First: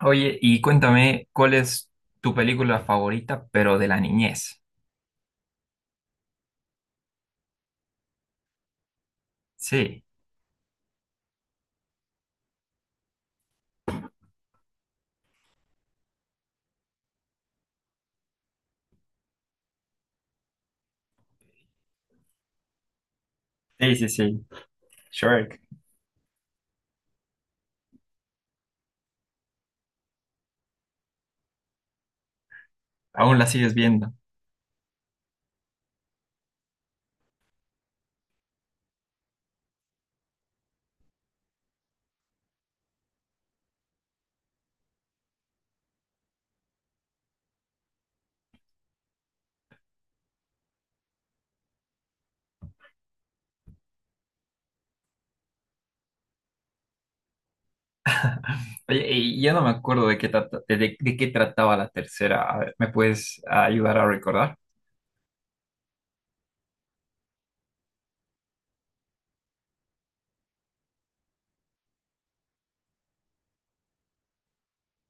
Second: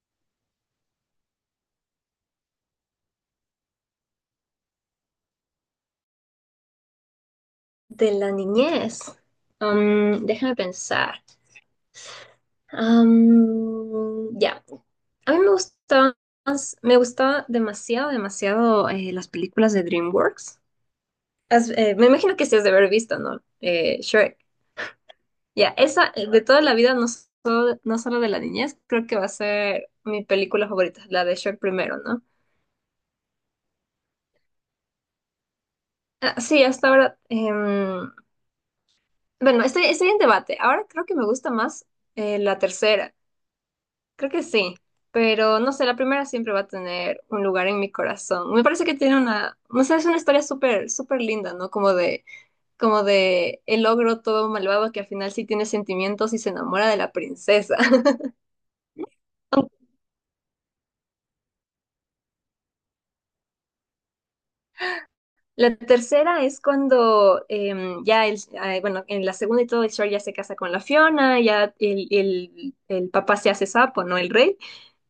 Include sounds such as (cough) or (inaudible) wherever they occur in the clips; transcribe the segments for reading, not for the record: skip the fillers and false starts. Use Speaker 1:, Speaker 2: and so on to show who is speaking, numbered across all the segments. Speaker 1: Oye, y cuéntame, ¿cuál es tu película favorita, pero de la niñez?
Speaker 2: De la niñez.
Speaker 1: Sí,
Speaker 2: Déjame pensar. Am, ya. A mí me gustaban, me gustaba demasiado, demasiado, las películas de DreamWorks. Me imagino que sí has de haber visto, ¿no?
Speaker 1: sí, sí,
Speaker 2: Shrek.
Speaker 1: sí. Shrek.
Speaker 2: Ya, esa de toda la vida, no solo de la niñez, creo que va a ser mi película favorita, la de Shrek primero, ¿no?
Speaker 1: Aún la sigues viendo.
Speaker 2: Ah, sí, hasta ahora. Bueno, estoy en debate. Ahora creo que me gusta más la tercera. Creo que sí, pero no sé, la primera siempre va a tener un lugar en mi corazón. Me parece que tiene una, no sé, es una historia súper, súper linda, ¿no? Como de el ogro todo malvado que al final sí tiene sentimientos y se enamora de la princesa.
Speaker 1: Oye, y ya no me
Speaker 2: (laughs)
Speaker 1: acuerdo de qué trataba la tercera. A ver, ¿me puedes ayudar a recordar?
Speaker 2: La tercera es cuando ya, bueno, en la segunda y todo, el Shrek ya se casa con la Fiona, ya el papá se hace sapo, ¿no? El rey.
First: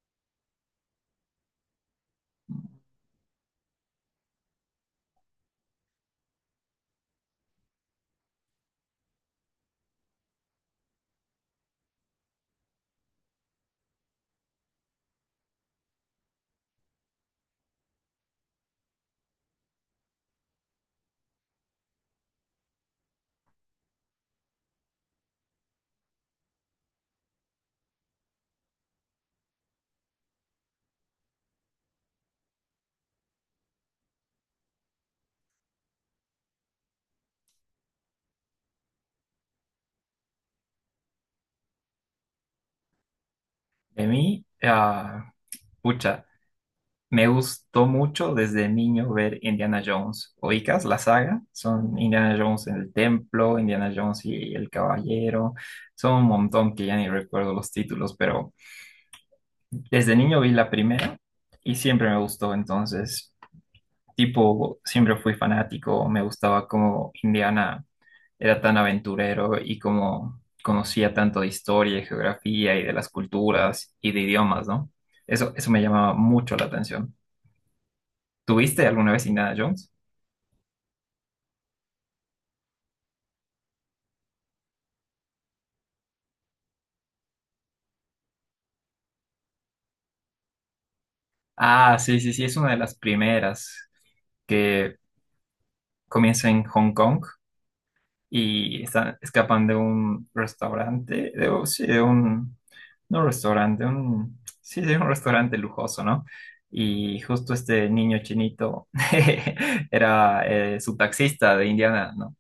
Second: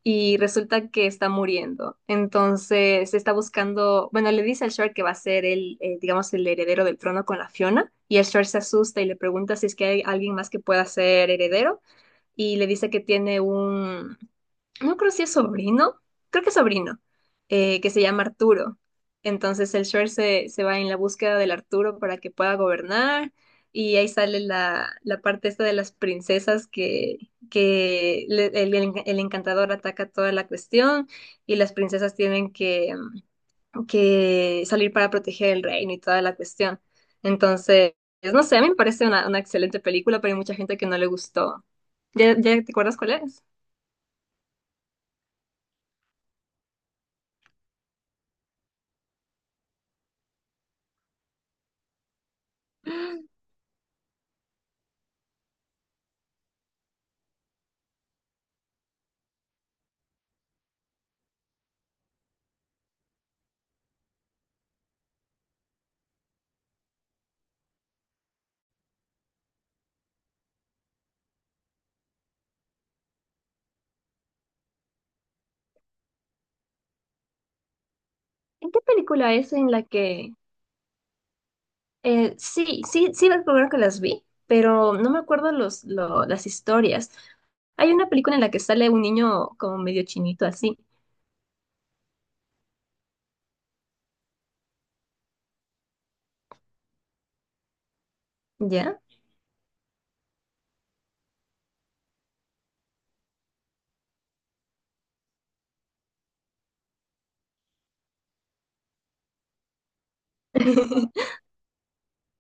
Speaker 2: Y resulta que está muriendo. Entonces está buscando, bueno, le dice al Shark que va a ser el, digamos, el heredero del trono con la Fiona, y el Shark se asusta y le pregunta si es que hay alguien más que pueda ser heredero, y le dice que tiene un, no creo si es sobrino, creo que es sobrino, que se llama Arturo. Entonces el Shrek se va en la búsqueda del Arturo para que pueda gobernar y ahí sale la parte esta de las princesas que, el encantador ataca toda la cuestión y las princesas tienen que salir para proteger el reino y toda la cuestión. Entonces, no sé, a mí me parece una excelente película, pero hay mucha gente que no le gustó. ¿Ya, ya te acuerdas cuál es?
Speaker 1: De mí, ah, pucha, me gustó mucho desde niño ver Indiana Jones. ¿Oicas la saga? Son Indiana Jones en el templo, Indiana Jones y el caballero. Son un montón que ya ni recuerdo los títulos, pero desde niño vi la primera y siempre me gustó, entonces, tipo, siempre fui fanático, me gustaba cómo Indiana era tan aventurero y cómo conocía tanto de historia y geografía y de las culturas y de idiomas, ¿no? Eso me llamaba mucho la atención.
Speaker 2: ¿En qué
Speaker 1: ¿Tuviste alguna vez
Speaker 2: película es
Speaker 1: Indiana
Speaker 2: en la
Speaker 1: Jones?
Speaker 2: que... sí, sí, sí, recuerdo que las vi, pero no me acuerdo las historias. Hay una película en la que sale un niño como medio chinito así,
Speaker 1: Ah, sí, sí, sí, es una de las primeras que comienza en Hong Kong y
Speaker 2: ¿ya?
Speaker 1: están, escapan de un restaurante, de, un- sí, no restaurante, un, sí, de un restaurante lujoso, ¿no? Y justo este niño chinito (laughs) era su
Speaker 2: (laughs)
Speaker 1: taxista de Indiana, ¿no?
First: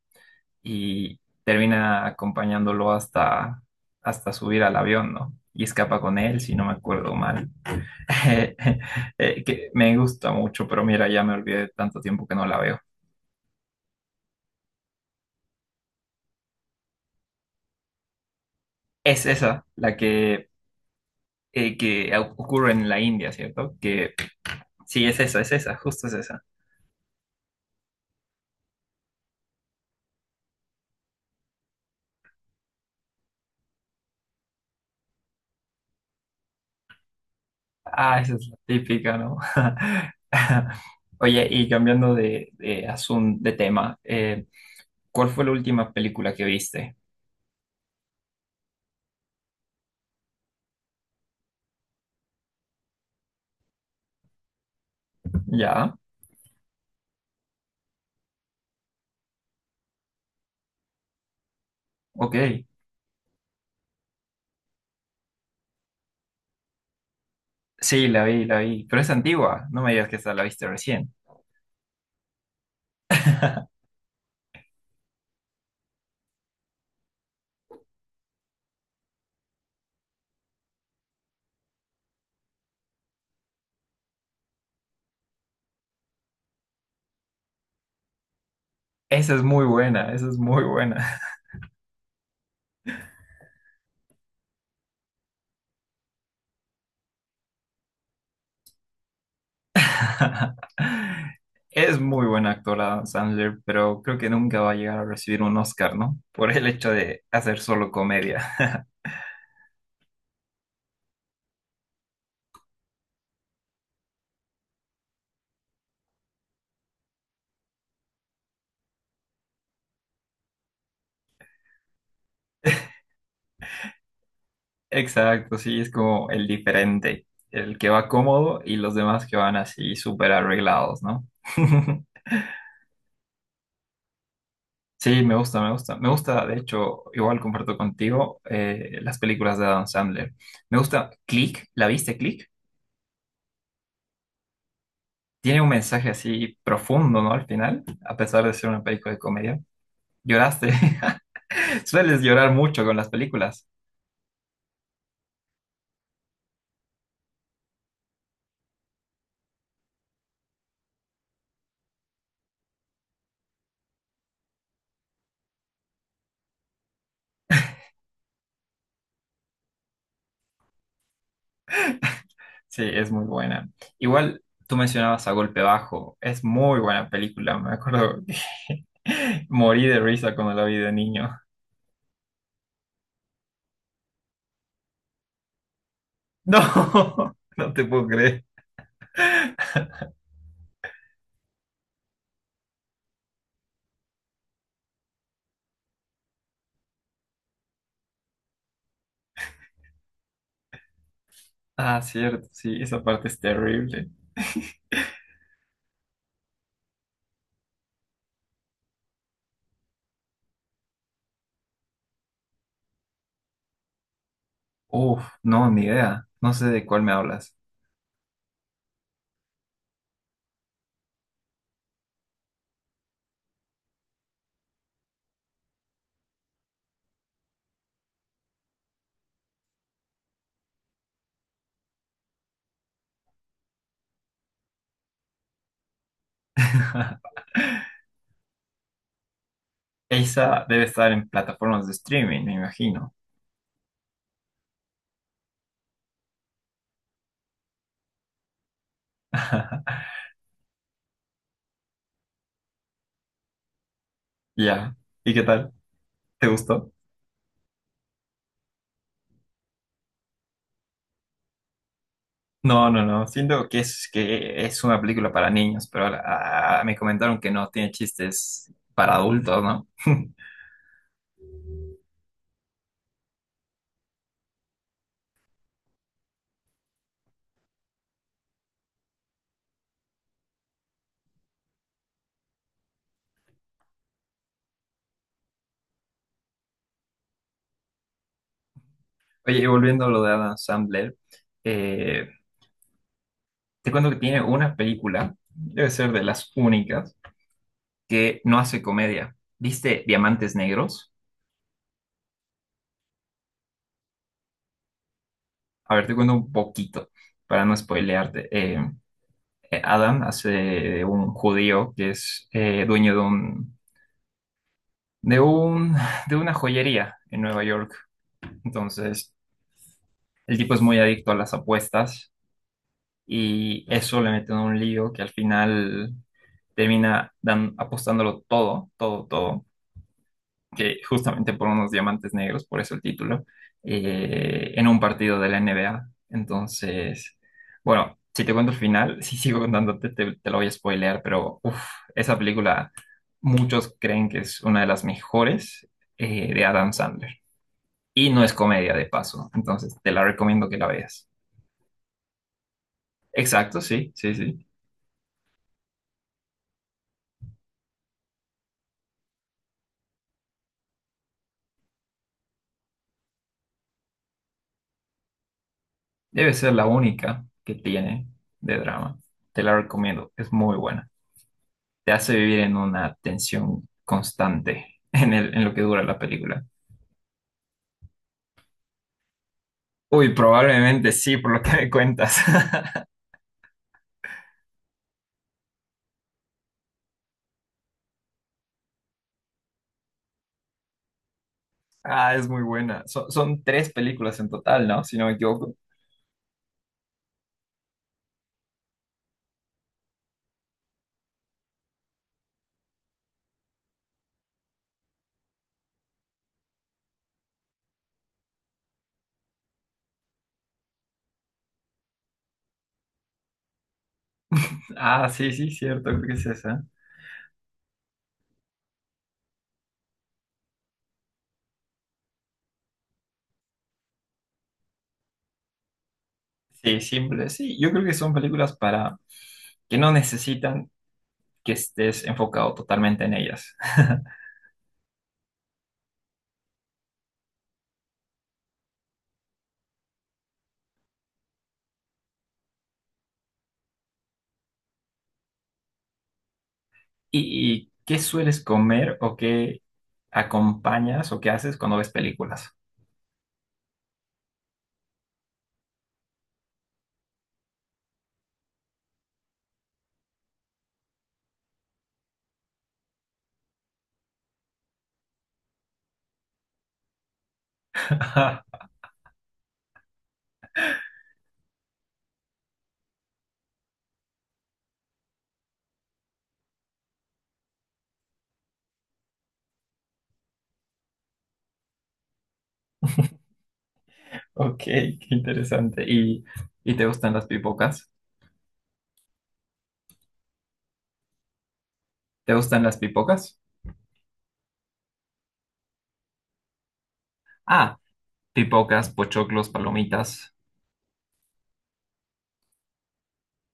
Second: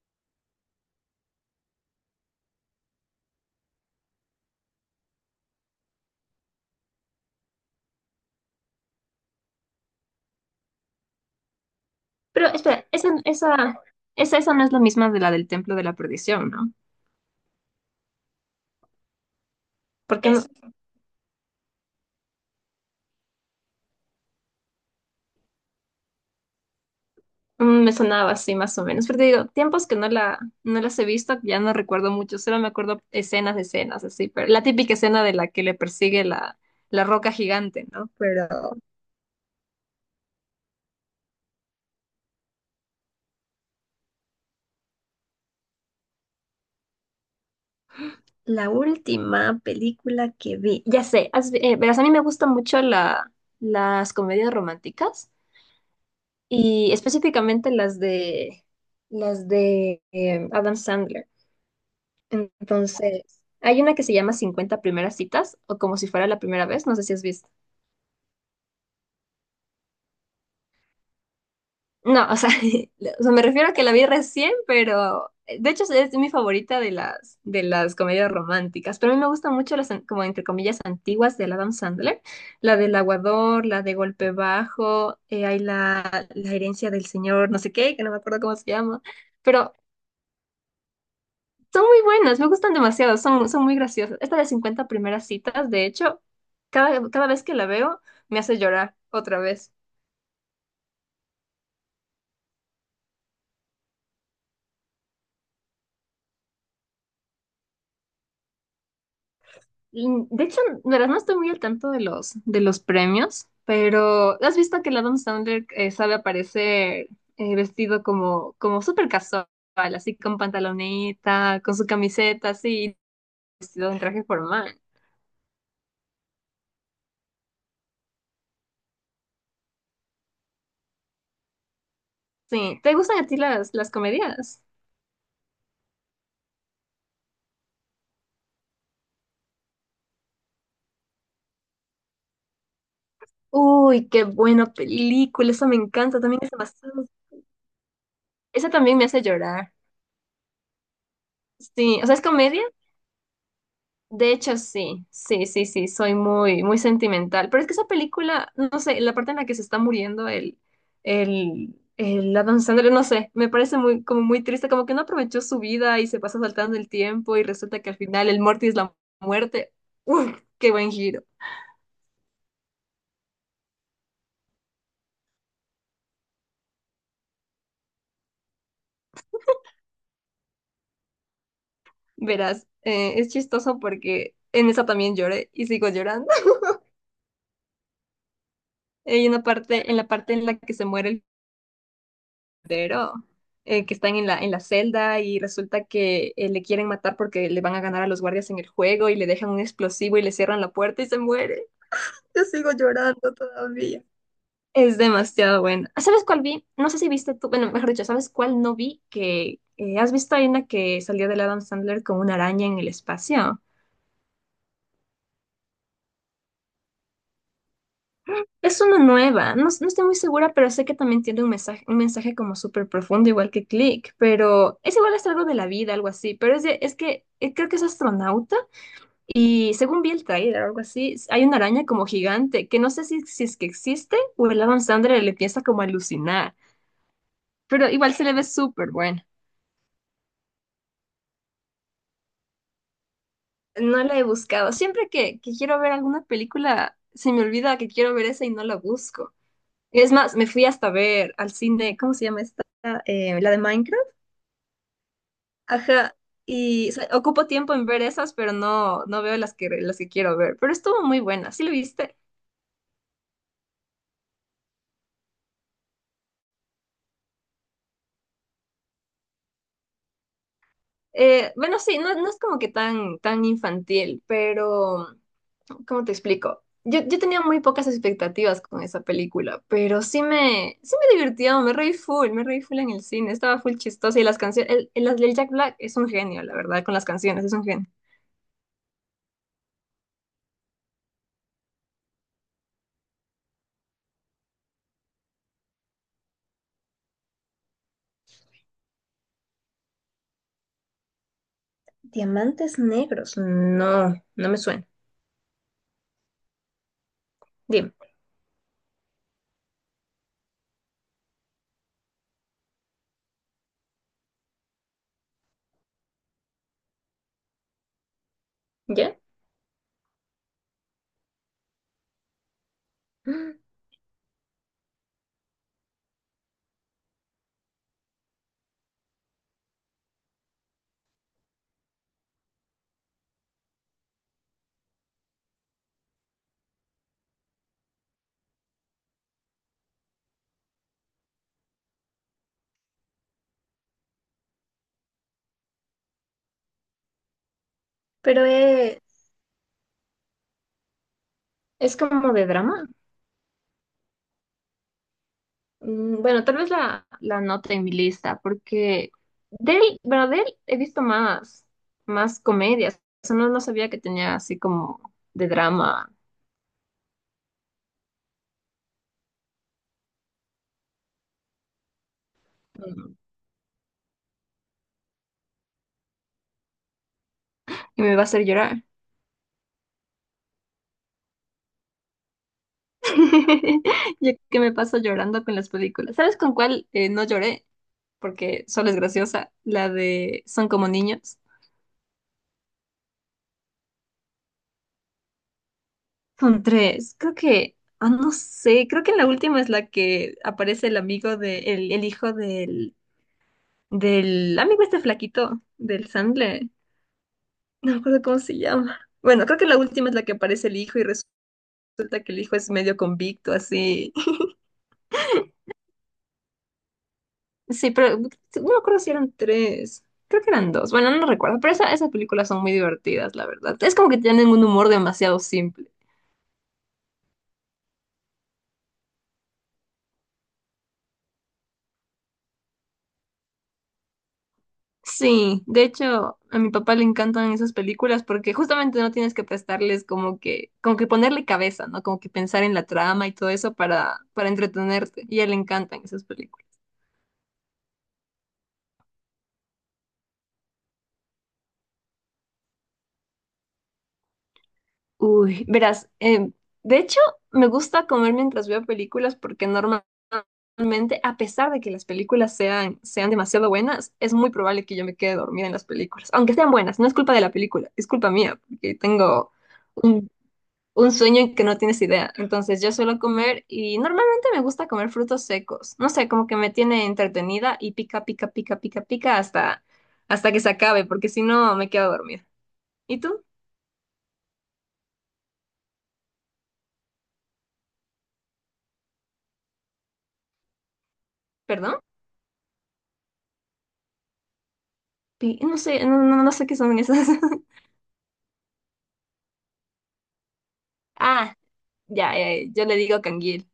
Speaker 1: Y termina acompañándolo hasta, hasta subir al avión, ¿no? Y escapa con él, si no me acuerdo mal. (laughs) Que me gusta mucho, pero mira, ya me olvidé de tanto tiempo que no
Speaker 2: Pero
Speaker 1: la veo.
Speaker 2: espera, esa no es la misma de la del Templo de la Perdición, ¿no?
Speaker 1: Es esa la
Speaker 2: Porque es,
Speaker 1: que ocurre en la India, ¿cierto? Que sí, es esa, justo es esa.
Speaker 2: mm, me sonaba así más o menos. Pero te digo, tiempos que no no las he visto, ya no recuerdo mucho, solo me acuerdo escenas de escenas, así, pero la típica escena de la que le persigue la roca gigante, ¿no?
Speaker 1: Ah, esa es
Speaker 2: Pero
Speaker 1: la típica, ¿no? (laughs) Oye, y cambiando de asunto, de tema, ¿cuál fue la última película que viste?
Speaker 2: la última película que vi, ya sé, verás, a mí me gustan mucho las comedias románticas
Speaker 1: Ya,
Speaker 2: y específicamente las de Adam Sandler.
Speaker 1: ok.
Speaker 2: Entonces, hay una que se llama Cincuenta primeras citas o como si fuera la primera vez, no sé si has visto.
Speaker 1: Sí, la vi, pero es antigua, no me digas que esta la viste recién.
Speaker 2: No, o sea, (laughs) o sea, me refiero a que
Speaker 1: (laughs)
Speaker 2: la vi recién, pero de hecho es mi favorita de de las comedias románticas. Pero a mí me gustan mucho como entre comillas, antiguas del Adam Sandler. La del aguador, la de golpe bajo, hay la, la herencia del señor, no sé qué, que no me acuerdo cómo se llama.
Speaker 1: Esa es muy
Speaker 2: Pero
Speaker 1: buena, esa es muy buena.
Speaker 2: son muy buenas, me gustan demasiado, son, son muy graciosas. Esta de Cincuenta primeras citas, de hecho, cada vez que la veo me hace llorar otra vez.
Speaker 1: (laughs) Es muy buena actora Adam Sandler, pero creo que nunca va a llegar a recibir un Oscar, ¿no? Por el hecho de hacer solo comedia. (laughs)
Speaker 2: Mm, de hecho, la verdad no estoy muy al tanto de de los premios, pero ¿has visto que el Adam Sandler sabe aparecer vestido como, como súper casual, así con pantaloneta, con su camiseta, así, vestido en traje formal?
Speaker 1: Exacto, sí, es como el diferente, el que va cómodo y los demás que van así súper arreglados, ¿no? (laughs)
Speaker 2: Sí, ¿te gustan a ti las comedias?
Speaker 1: Sí, me gusta, me gusta. Me gusta, de hecho, igual comparto contigo las películas de Adam Sandler. Me gusta Click, ¿la viste Click?
Speaker 2: Uy, qué buena película,
Speaker 1: Tiene
Speaker 2: esa
Speaker 1: un
Speaker 2: me
Speaker 1: mensaje
Speaker 2: encanta, también es
Speaker 1: así
Speaker 2: demasiado.
Speaker 1: profundo, ¿no? Al final, a pesar de
Speaker 2: Esa
Speaker 1: ser una
Speaker 2: también me
Speaker 1: película de
Speaker 2: hace
Speaker 1: comedia.
Speaker 2: llorar.
Speaker 1: ¿Lloraste? (laughs) (laughs)
Speaker 2: Sí, o sea, es
Speaker 1: Sueles llorar
Speaker 2: comedia.
Speaker 1: mucho con las películas.
Speaker 2: De hecho, sí, sí, sí, sí, soy muy, muy sentimental. Pero es que esa película, no sé, la parte en la que se está muriendo el Adam Sandler, no sé, me parece muy, como muy triste, como que no aprovechó su vida y se pasa saltando el tiempo y resulta que al final el Morty es la muerte. ¡Uf! ¡Qué buen giro!
Speaker 1: Sí, es muy buena. Igual tú mencionabas A Golpe Bajo. Es muy buena película. Me acuerdo que (laughs) morí de risa cuando la vi de niño.
Speaker 2: Verás, es chistoso porque en esa también lloré y sigo llorando. (laughs)
Speaker 1: No, (laughs) no te puedo creer.
Speaker 2: Hay una parte en la que se muere el pero, que están en en la celda y resulta que le quieren matar porque le van a ganar a los guardias en el juego y le dejan un explosivo y le cierran la puerta y se muere.
Speaker 1: Ah,
Speaker 2: Yo
Speaker 1: cierto,
Speaker 2: sigo
Speaker 1: sí, esa parte
Speaker 2: llorando
Speaker 1: es
Speaker 2: todavía.
Speaker 1: terrible.
Speaker 2: Es demasiado bueno. ¿Sabes cuál vi? No sé si viste tú, bueno, mejor dicho, ¿sabes cuál no vi? Que has visto hay una que salió del Adam Sandler con una araña en el espacio.
Speaker 1: Uf, no, ni idea. No sé de cuál me hablas.
Speaker 2: Es una nueva, no, no estoy muy segura, pero sé que también tiene un mensaje como súper profundo, igual que Click, pero es igual es algo de la vida, algo así, pero es que creo que es astronauta y según vi el trailer, algo así, hay una araña como gigante que no sé si, si es que existe o el Adam Sandler le empieza como a alucinar,
Speaker 1: (laughs)
Speaker 2: pero igual se le ve súper bueno.
Speaker 1: Esa debe estar en plataformas de streaming, me imagino.
Speaker 2: No la he buscado, siempre que quiero ver alguna película, se me olvida que quiero ver esa y no la busco.
Speaker 1: (laughs)
Speaker 2: Es más, me fui hasta ver al cine, ¿cómo se llama esta? La de Minecraft.
Speaker 1: Ya. ¿Y qué tal?
Speaker 2: Ajá,
Speaker 1: ¿Te
Speaker 2: y
Speaker 1: gustó?
Speaker 2: o sea, ocupo tiempo en ver esas, pero no, no veo las que quiero ver. Pero estuvo muy buena, ¿sí lo viste?
Speaker 1: No, no, no. Siento que es una película para niños, pero me comentaron que no tiene chistes para adultos, ¿no? (laughs)
Speaker 2: Bueno, sí, no, no es como que tan, tan infantil, pero ¿cómo te explico? Yo tenía muy pocas expectativas con esa película, pero sí me divirtió, me reí full en el cine, estaba full chistosa y las canciones, el Jack Black es un genio, la verdad, con las canciones, es un genio.
Speaker 1: Oye, y volviendo a lo de Adam Sandler, eh, te cuento que tiene una película, debe ser de las únicas, que no hace comedia. ¿Viste Diamantes Negros?
Speaker 2: Diamantes negros, no, no me suena.
Speaker 1: A ver, te cuento un poquito para no
Speaker 2: Dime,
Speaker 1: spoilearte. Adam hace un judío que es dueño de un, de una joyería en Nueva York.
Speaker 2: ¿ya?
Speaker 1: Entonces el tipo es muy adicto a las apuestas
Speaker 2: (gasps)
Speaker 1: y eso le mete en un lío que al final termina apostándolo todo, todo, todo, que justamente por unos diamantes negros, por eso el título, en un partido de la NBA. Entonces, bueno, si te cuento el final, (laughs) si sigo contándote, te lo voy a spoilear, pero uf, esa película muchos creen que es una de las mejores de Adam Sandler. Y no
Speaker 2: Pero
Speaker 1: es comedia
Speaker 2: eh,
Speaker 1: de paso, entonces te la recomiendo que la veas.
Speaker 2: es como de drama.
Speaker 1: Exacto, sí, sí, sí.
Speaker 2: Mm, bueno, tal vez la note en mi lista, porque de él, bueno, de él he visto más, más comedias. O sea, no, no sabía que tenía así como de drama.
Speaker 1: Debe ser la única que tiene de drama. Te la recomiendo, es muy buena. Te hace vivir en
Speaker 2: Mm,
Speaker 1: una tensión constante (laughs) en lo que dura la película.
Speaker 2: y me va a hacer llorar.
Speaker 1: Uy, probablemente sí, por lo que me cuentas. (laughs)
Speaker 2: (laughs) Yo que me paso llorando con las películas. ¿Sabes con cuál no lloré? Porque solo es graciosa. La de Son como niños.
Speaker 1: Ah, es muy buena. Son, son tres películas en total, ¿no? Si no me equivoco.
Speaker 2: Son tres. Creo que, ah, no sé, creo que en la última es la que aparece el amigo de, el hijo del, del amigo este flaquito, del Sandler. (laughs) No me acuerdo cómo se llama. Bueno, creo que la última es la que aparece el hijo y resulta que el hijo es medio convicto, así. (laughs)
Speaker 1: Ah, sí, sí, cierto, creo que es esa.
Speaker 2: Sí, pero no me acuerdo si eran tres. Creo que eran dos. Bueno, no recuerdo. Pero esa- esas películas son muy divertidas, la verdad. Es como que tienen un humor demasiado simple.
Speaker 1: Sí, simple. Sí, yo creo que son películas para que no necesitan que estés enfocado totalmente en ellas. (laughs)
Speaker 2: Sí, de hecho, a mi papá le encantan esas películas porque justamente no tienes que prestarles como que ponerle cabeza, ¿no? Como que pensar en la trama y todo eso para entretenerte. Y a él le encantan esas películas.
Speaker 1: ¿Y qué sueles comer o qué acompañas o qué haces cuando ves películas?
Speaker 2: Uy, verás, de hecho me gusta comer mientras veo películas porque normalmente, a pesar de que las películas sean demasiado buenas, es muy probable que yo me quede dormida en las películas. Aunque sean buenas, no es culpa de la película, es culpa mía,
Speaker 1: (laughs)
Speaker 2: porque tengo un, un sueño que no tienes idea. Entonces yo suelo comer y normalmente me gusta comer frutos secos. No sé, como que me tiene entretenida y pica, pica, pica, pica, pica hasta, hasta que se acabe, porque si no me quedo dormida. ¿Y tú?
Speaker 1: Ok, qué interesante. Y te gustan las pipocas?
Speaker 2: ¿Perdón?
Speaker 1: ¿Te gustan las pipocas?
Speaker 2: Pi- No sé, no, no, no sé qué son esas. (laughs)
Speaker 1: Ah, pipocas, pochoclos, palomitas.
Speaker 2: Ah, ya, ya, yo le digo canguil.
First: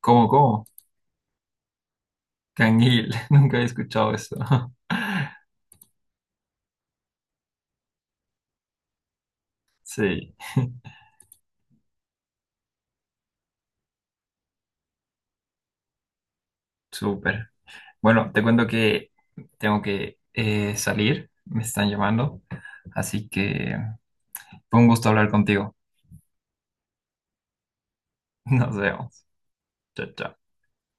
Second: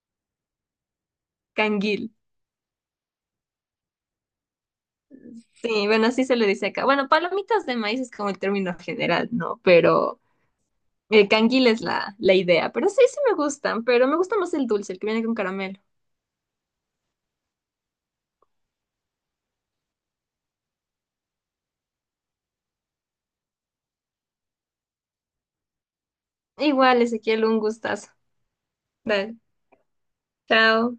Speaker 1: ¿Cómo, cómo?
Speaker 2: Canguil.
Speaker 1: Canguil, (laughs) nunca he escuchado eso. (laughs)
Speaker 2: Sí, bueno, así se le dice acá. Bueno, palomitas de maíz es como el término general, ¿no? Pero
Speaker 1: Sí,
Speaker 2: el canguil es la idea. Pero sí, sí me gustan, pero me gusta más el dulce, el que viene con caramelo.
Speaker 1: súper. Bueno, te cuento que tengo que salir, me están llamando, así que fue un gusto hablar contigo.
Speaker 2: Igual, Ezequiel, un gustazo.
Speaker 1: (laughs) Nos vemos.
Speaker 2: Dale,
Speaker 1: Chao, chao.
Speaker 2: chao.